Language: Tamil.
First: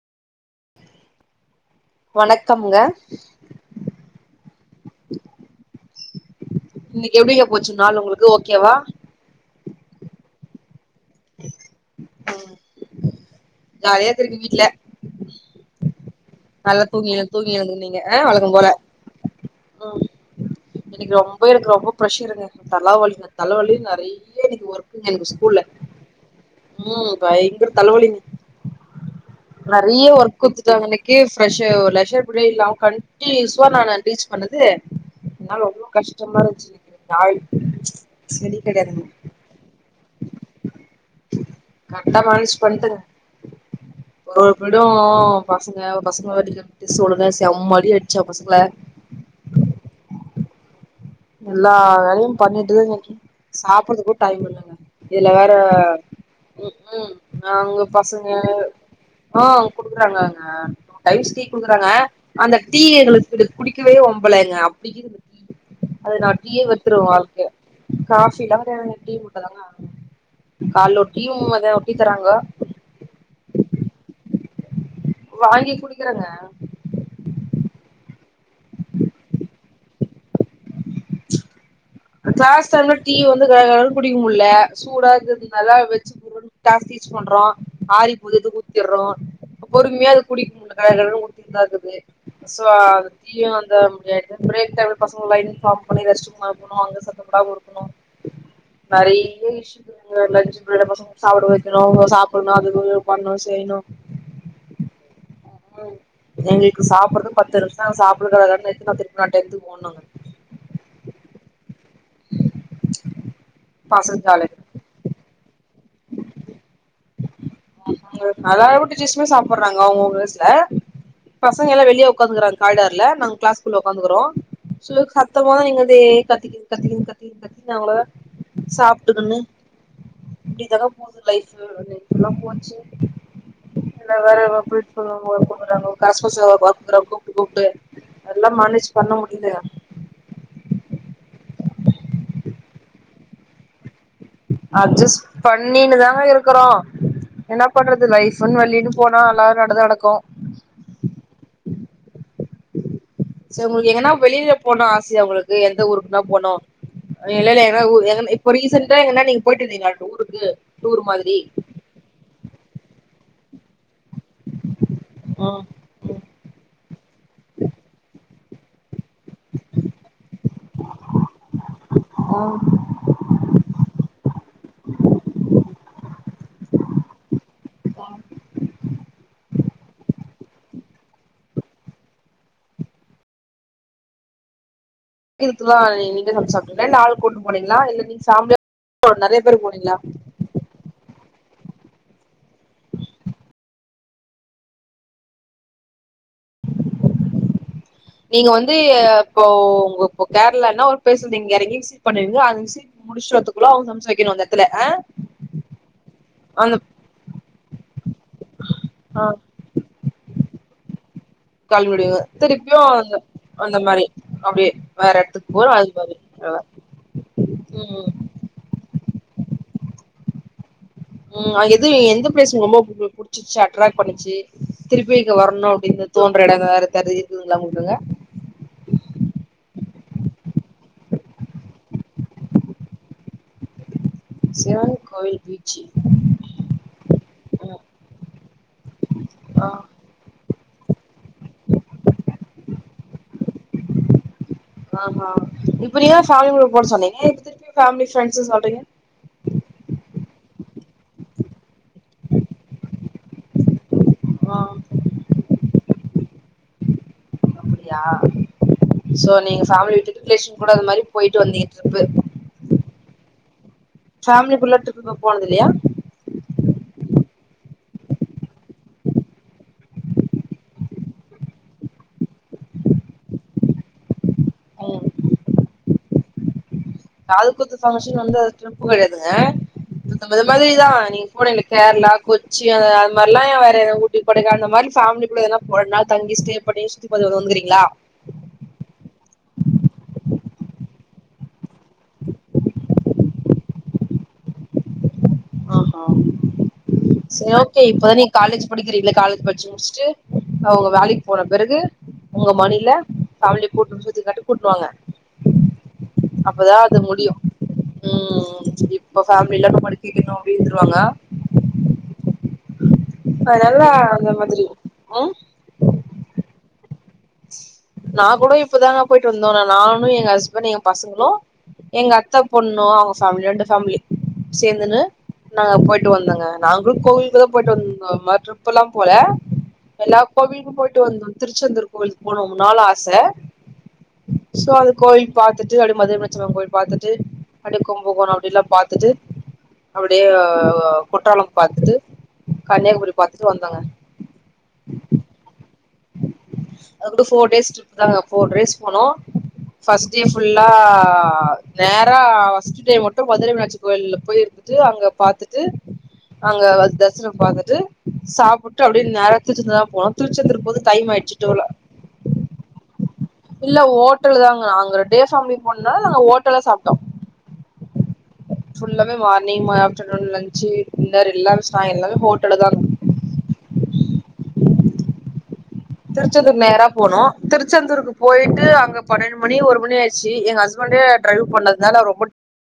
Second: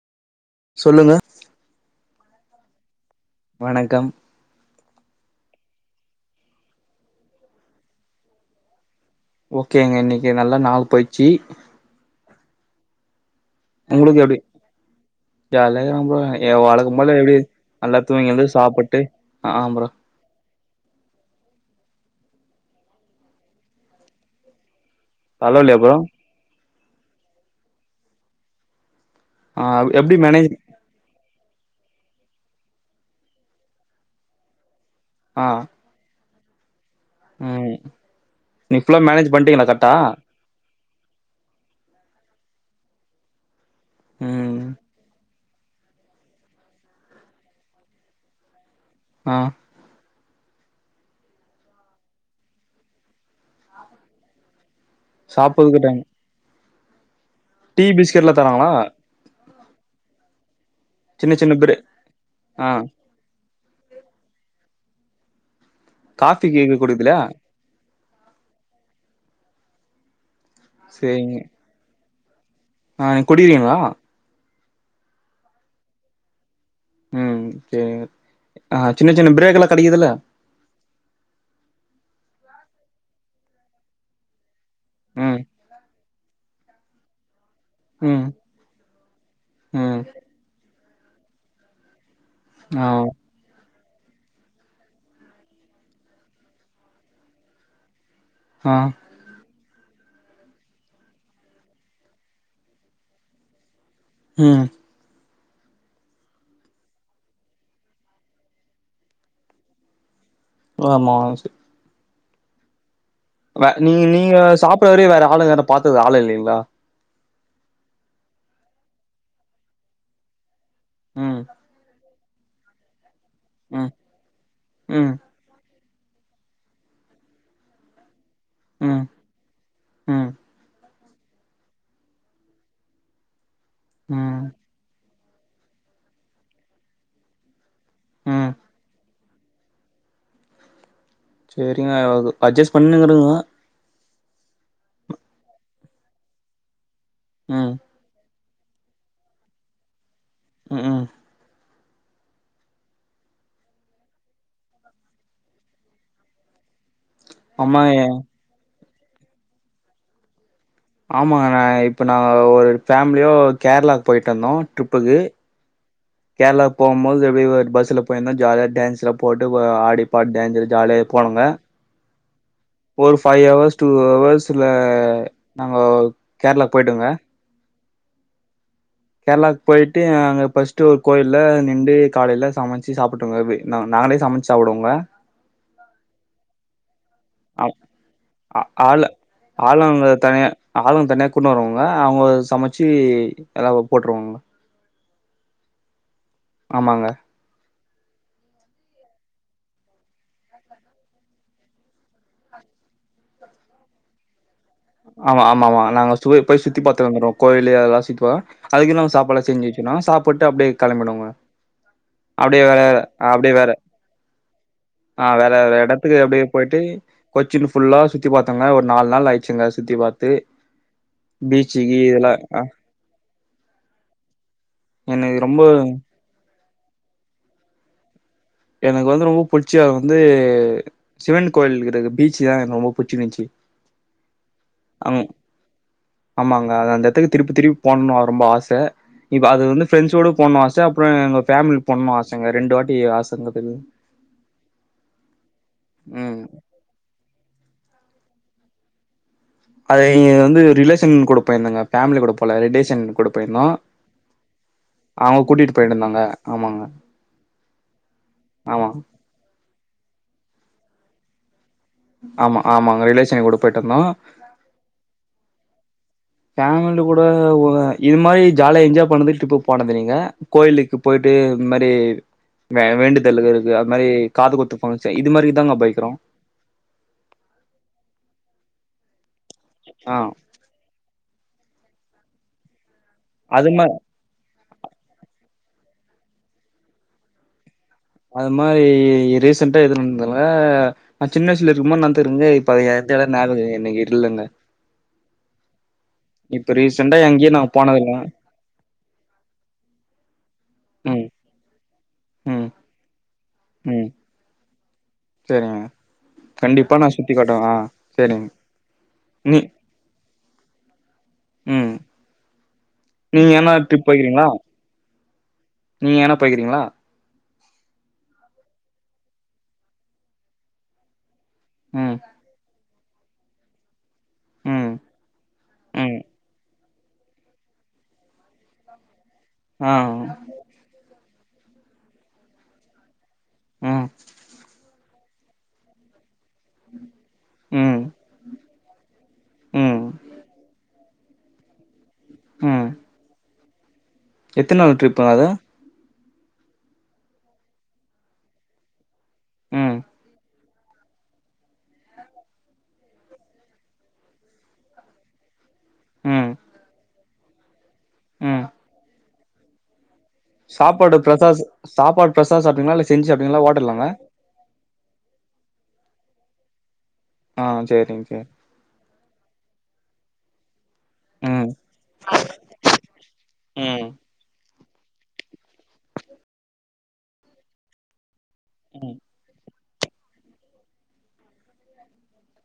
சொல்லுங்க வணக்கம்ங்க வணக்கம் இன்னிக்கு எப்டிங்க போச்சு நாள் உங்ளுக்கு ஓகே வா ஓகேங்க இன்னிக்கு நல்லா நாள் போய் ஆன் உங்ளுக்கு எப்டி ஜாலியா இருக்க போல ஏ நல்லா வழக்கம் தூங்கி போல எப்டி தூங்கி எழுந்துனீங்க நல்லா ஆ தூங்கி எழுந்து சாப்ட்டு அ ப்ரோ இன்னிக்கு ரொம்ப எனக்கு ரொம்ப பிரஷர்ருங்க தலவலிங்க தலவலி நெறய எனக்கு ஒரு எனக்கு ஸ்கூல்ல தலவலியா ப்ரோ ம் பயங்கர தலவலிங்க ஆ நெறைய எப்டி ஒர்க் மேனேஜ் குடுத் க்கு பிரஷ்ஷேர் லெஷர் பிரிடியட் இல்லமா கண்டியூசா நா ரீச் பண்ணது ஆ அதனால ரொம்ப கஷ்டமா இருந்துச்சி இந்த [unintelligible] செரி கெடையாதுங்க பண்டிங்ளா கரெக்டா கரெக்டா மேனேஜ் பண்ணீட்டேங்க ஒவ்வொரு ம் ப்ரிடு பசங்க பசங்கள [unintelligible] செம்ம அடி அச்சே பசங்ள அ எல்லா வேலையு பண்ணிட்டு சாப்ட்டுறதுக்கு கூட டைம் இல்லங்க இதுல வேற சாப்புறதுக்கு டைம் ம்க்ம் அங்க டீ பசங்க பிஸ்கெட்லா தராங்களா அ குடுக்குறாங்க சின்ன ஐஸ் டீ சின்ன பிரே குடுக்குறாங்க அந்த ஆ டீ எங்ளுக்கு குடிக்கவே வம்பலங்க அப்டி இக்குது காஃபி டீ கேக்கு வெறுத்துறுவோ குடுக்குதுல வாழ்க்கையில காபில்லா கெடயாதுங்க டீ மட்டு தாங்க காலைல ஒரு டீயு மதிய ஒரு டீயு தராங்க அ நீங்க குடுக்கீறிங்ளா வாங்கி குடிக்கிறங்க அ செரிங்க அ சின்ன சின்ன ப்ரேக் எல்லா கெடைக்குதுல்ல கிளாஸ் டைம்ல டீ வந்து கட கடனு குடிக்க முட்ல சூடா ம் இருக்குறதுனால வெச்சு போட்டு க்ளாஸ் டீச் பண்றோ ஆறி ம் போது ஊத்திறோ ம் பொறுமையா அது குடிக்க முட்ல கட கடனு ஊத்தினுதா இருக்குது சோ ஆ டீயு இந்த பிரேக் டைம்ல பசங்க லைன் ஃபார்ம் பண்ணி ரெஸ்ட் ரூம் அனுப்பனு அங்க சத்தம் போடாம இருக்கணு அ நெறைய இஸ்சு இருக்குங்க லஞ்சு அப்போ பசங்கள சாப்ட வைக்கணு அவுங்க சாப்பிடணு அதுக்கு பண்ணணு செய்யணு ம் ம் எங்களுக்கு சாப்ட்றது பத்து நிமிசோ சாப்ட்டு கட கடனு எடுத்து நா திருப்பி டென்த்துக்கு ஓட்னுங்க [unintelligible] வே நீ பசங்க நீங்க காலேஜ் சாப்ட்ற வரையு வேற ஆளுங்க யாரு பாத்துக்க ஆளே இல்லிங்ளா [unintelligible] சாப்ட்றாங்க அவுங்க அங்க பிலேஸ்ல ம் பசங்க எல்லா வெளிய உக்காந்துக்கறாங்க கார்னர்ல நாங்க கிளாஸ்குள்ள ம் உட்காந்துக்கறோ [unintelligible] ம் சுத்தமா எங்களுதே கத்திக்கினு கத்திக்கினு கத்திக்கினு கத்தி நாங்களே தா ம் சாப்ட்டுக்கினு ம் இப்டியேதாங்க போது லைஃப்பு லைஃப்ல்லா போச்சு இதுல வேற ம் றாங்க காசு காசக்கறாங்க கூப்பிட்டு கூப்பிட்டு எல்லா ம் மேனேஜ் பண்ண முடிலங்க சேரிங்க அட்ஜஸ்ட் பண்ணின்னிருங்கோ அட்ஜஸ் பண்ணின்னு தாங்க இருக்கறோ என்ன ம் பண்றது லைஃப் வேலைனு போனா எல்லா நல்லா தா நடக்கு ம்ஹூம் சேர் உங்ளுக்கு எங்கனா வெளில போனோ ஆசையா உங்களுக்கு எந்த ஊருக்குன்னா போனு எங்கனே அம்மா ஊர் என் இப்போ ரீசன்ண்டா எங்கன்னா நீங்க போயிட்டு இருந்தீங்களா டூருக்கு டூர் மாதிரி ஆமாங்கண்ண இப்போ நாங்கோ ஒரு ஃபேமிலியா கேரளாவுக்கு போய்ட்டு வந்தோ ட்ரிப்புக்கு ஆ கேரளா போம் போது எப்புடியோ ஒரு பஸ்ல போயிருந்தா ஜாலியா டான்ஸ்ல போட்டு ஆடி பாடி டேஞ்சர் ஜாலியா போனங்க ம் ஒரு ஃபைவ் ஹவர்ஸ் டூ ஹவர்ஸ்ல நாங்க கேரளா போய்டோங்க கேரளாக்கு போயிட்டு அங்க ஃபர்ஸ்ட் ஒரு கோயில்ல நின்டு காலையில சமைச்சு சாப்பிட்டுங்க நா நாங்களே சமைச்சி சாப்டுவுங்க இதுத்துதா இன்னிகே சமச்சு சாப்புட்டீங்களா இல்ல ஆளுகூட்ணு ஆ போனீங்களா இல்ல நீங்க ஆ ஆளு பேமிலியா நெறைய பேரு போனீங்களா ஆளுங்க தனியா ஆளுங்க தனியாக கூட்னு வருவாங்க அவங்க சமைச்சு எல்லாருக்கு போட்டுருவாங்க ஆமாங்க நீங்க வந்து இப்போ உங்க இ கேரளானா ஒரு பிளேஸ்ல நீங்க எறங்கி ஷிஃப்ட் பண்ணுவீங்க அந்த ஷிப் முடிச்சு வர்றதுகுகுள்ள அவ்ங்க சமச்சு வெக்கணு அத ஆமா ஆமா ஆமா நாங்க சு போய் அந்த சுத்தி பாத்துட்டு வந்துடுவோ கோயிலு அதெல்லா சுத்திப்பா அதுக்குள்ள அவ்ங்க ஆ சாப்பாடு எல்லா செஞ்சி வெக் கணு சாப்புட்டு அப்டியே கெளம்பிடுவங்க கால் முடிவு அப்புடியே திருப்பியு வேற அந்த அப்புடியே வேற அந்த மாரி அப்டியே ஆ வேற எடத்துக்கு போறோ வேற அது மாரி எடத்துக்கு அப்புடியே போயிட் ட்டு கொச்சின் ஃபுல்லா ம் சுத்தி பாத்தோங்க ஒரு நாலு நாள் ஆயிச்சுங்க சுத்தி பாத்து ம் எது பீச்சுக்கு எந்த இதெல்லா ப்ளேஸ் ஆ ரொம்ப புடிக்கு புடிச்சுச்சு அட்ராக்ட் பண்ணிச்சு திருப்பி இங்க எனக்கு வரணு ரொம்ப அப்டின்னு தோன்ற எடங்க வேற தெர இருக்குதுங்கள உங்களுக்குங்க எனக்கு வந்து ரொம்ப பிடிச்ச எடம் வந்து சிவன் கோயில் இருக்கற பீச்சு தாங்க எனக்கு ரொம்ப புடிச்சி இருஞ்ச்சி சிவன் கோவில் பீச்சி ஆமாங்க அது அந்த எடத்துக்கு திருப்பி திருப்பி போணுனு ரொம்ப ஆச இப்ப அது ஆ வந்து ஃப்ரெண்ட்ஸோட போணுனு ஆச அப்புறோ எங்க பேமிலி போணுனு ஆசங்க ரெண்டு வாட்டி ஆச இருந்துது ஆஹா இப்ப நீங்க ம் [unintelligible] சொன்னீங்க இப்ப திருப்பியு பேமலி ஃப்ரெண்டஸ் சொல்றீங்க அது இங்க வந்து ரிலேஷன் கூட போயிருந்தங்க ஃபேமிலி கூட போல ரிலேஷன் கூட போயிருந்தோ ஆ அவ்ங்க கூட்டிட்டு போயிடு இருந்தாங்க ஆமாங்க அப்டியா ஆமா சோ நீங்க ஃபேமலிய விட்டுட்டு ரிலேஷன் கூட அது மாரி போயிட்டு வந்தீங்க ட்ரிப்பு ஆமா ஆமாங்க ரிலேஷன் கூட போயிட்டு வந்தோ பேமிலிகுள்ளன்டு இப்ப போனது இல்லையா ஃபேமிலி கூட ஒ இது மாரி ஜாலியா என்ஜாய் பண்ணது ட்ரிப்பு போனது இல்லைங்க கோயிலுக்கு போயிட்டு இந்த மாரி வே வேண்டுதல்லு இருக்கு அது மாரி காது குத்து ம் பங்க்ஷன் இது மாதிரிதாங்க போய்க்கிறோ காது குத்து பங்க்ஷன் வந்து அது ட்ரிப் கெடையாதுங்க ஆ [unintelligible] மாரிதா நீங்க போனீங்க கேரளா கொச்சி அது அது மாரில்லா ஏ அது வேற மா ஊ ட்டி கொடைகானல் அந்த மாரி பேமிலிகுள்ள எதனா ஒரு நாள் தங்கி ஸ்டே பண்ணி சுத்தி பாத்துட்டு வந்துக்கீங்களா அது மாரி ரீசன்ட்ட எது நடந்ததில்ல நா சின்ன வயசுல இருக்கும்போது நடந்துருக்குங்க இப்போ அதைய [unintelligible] நேர இல்லீங்க இன்னைக்கி [unintelligible] ல்லீங்க ஆஹா இப்ப ரீசெண்டா செரி எங்கயு நா ஓகே இப்பதா போனதில்ல நீ காலேஜ் படிக்கிறீங்கள காலேஜ் படிச்சு முடிச்சுட்டு அவ்ங்க வேலைக்கு ம் போன பிறகு உங்க ம் மணில ஃபேமிலிய கூட்டு ம் சுத்திக்காட்டி கூட்டுவாங்க சேரிங்க அப்பதா கண்டிப்பா அது நா முடியு சுத்தி காட்டுவே ஆ சேரிங்க ம் இப்ப நீ ஃபேமிலல்லா என்னமாரி இன்னு அப்டியே இருந்துருவாங்க ம் நீங்க எதனா அதனால ட்ரிப் அந்த போய்க்கிறீங்களா மாதிரி ம் நீங்க எங்கன போயக்கிறீங்களா நா கூட இப்பதாங்க போயிட்டு வந்தோ நானு எங்க ஹஸ்பண்டு எங்க பசங்களு எங்க ம் அத்த பொண்ணு அவங்க பேமிலி ரெண்டு பேமிலி ம் சேந்துன்னு நாங்க போயிட்டு ம் வந்தோங்க நாங்களு கோவிலுக்குதா போயிட்டு வந்த மா ட்ரிப் எல்லா போல ஆ எல்லா கோவிலுக்கும் போயிட்டு வந்தோ திருச்செந்தூர் கோவிலுக்கு போனோம் ரொம்பனால் ஆச ம் சோ அந்த கோயில் பார்த்துட்டு அடி மதுர மீனா ட்சியம்மன் கோயில் பார்த்துட்டு அப்டியே ம் கும்பகோணம் அப்டில்லா பாத்துட்டு ம் அப்டியே குற்றாளம் பாத்துட்டு கன்னியாகுமரி பார்த்துட்டு வந்தோங்க எத்தின் நாள் ட்ரிப்புங்க அது அதுவந்து போர் டேஸ் ட்ரிப் நாங்க போர் டேஸ் போனோ ம் பஸ்ட் டே புல் லா நேரா பஸ்ட் டே மட்டும் மதுரை மீனாட்சி கோயில்ல போயி இருந்ட்டு அங்க பாத்துட்டு ம் அங்க தரிசனம் பார்த்துட்டு ம் சாப்புட்டு அப்டியே நேரா திருச்செந்தூர்தா போனோ திருச்செந்தூர் சாப்பாடு பிரசா டைமாயிடுச்சுட்டுல சாப்பாடு பிரசா சாப்ட்டீங்களா இல்ல செஞ்சு சாப்ட்டீங்களா இல்ல ஹோட்டல்லாங்க ஓட்டலு தாங்க அங்க டேஸாமி ஒன்னா நாங்க ஹோட்டல்ல சாப்ட்டோ ஆஹ் சேரிங்க சேரிங் ஃபுல்லாமே மார்னிங் மா ஆப்டர்நூன் லன்ஞ்சு டின்னர் எல்லாமே ம் சா எல்லாமே ஹோட்டல தாங்க ம் திருச்செந்தூர் நேர போனோ திருச்செந்தூருக்கு போயிட்டு அங்க ம் பன்னெண்டு மணி ஒரு மணியாயிச்சி எங் ஹஸ்பண்டே ட்ரைவ் பண்ணதுனால ரொம்ப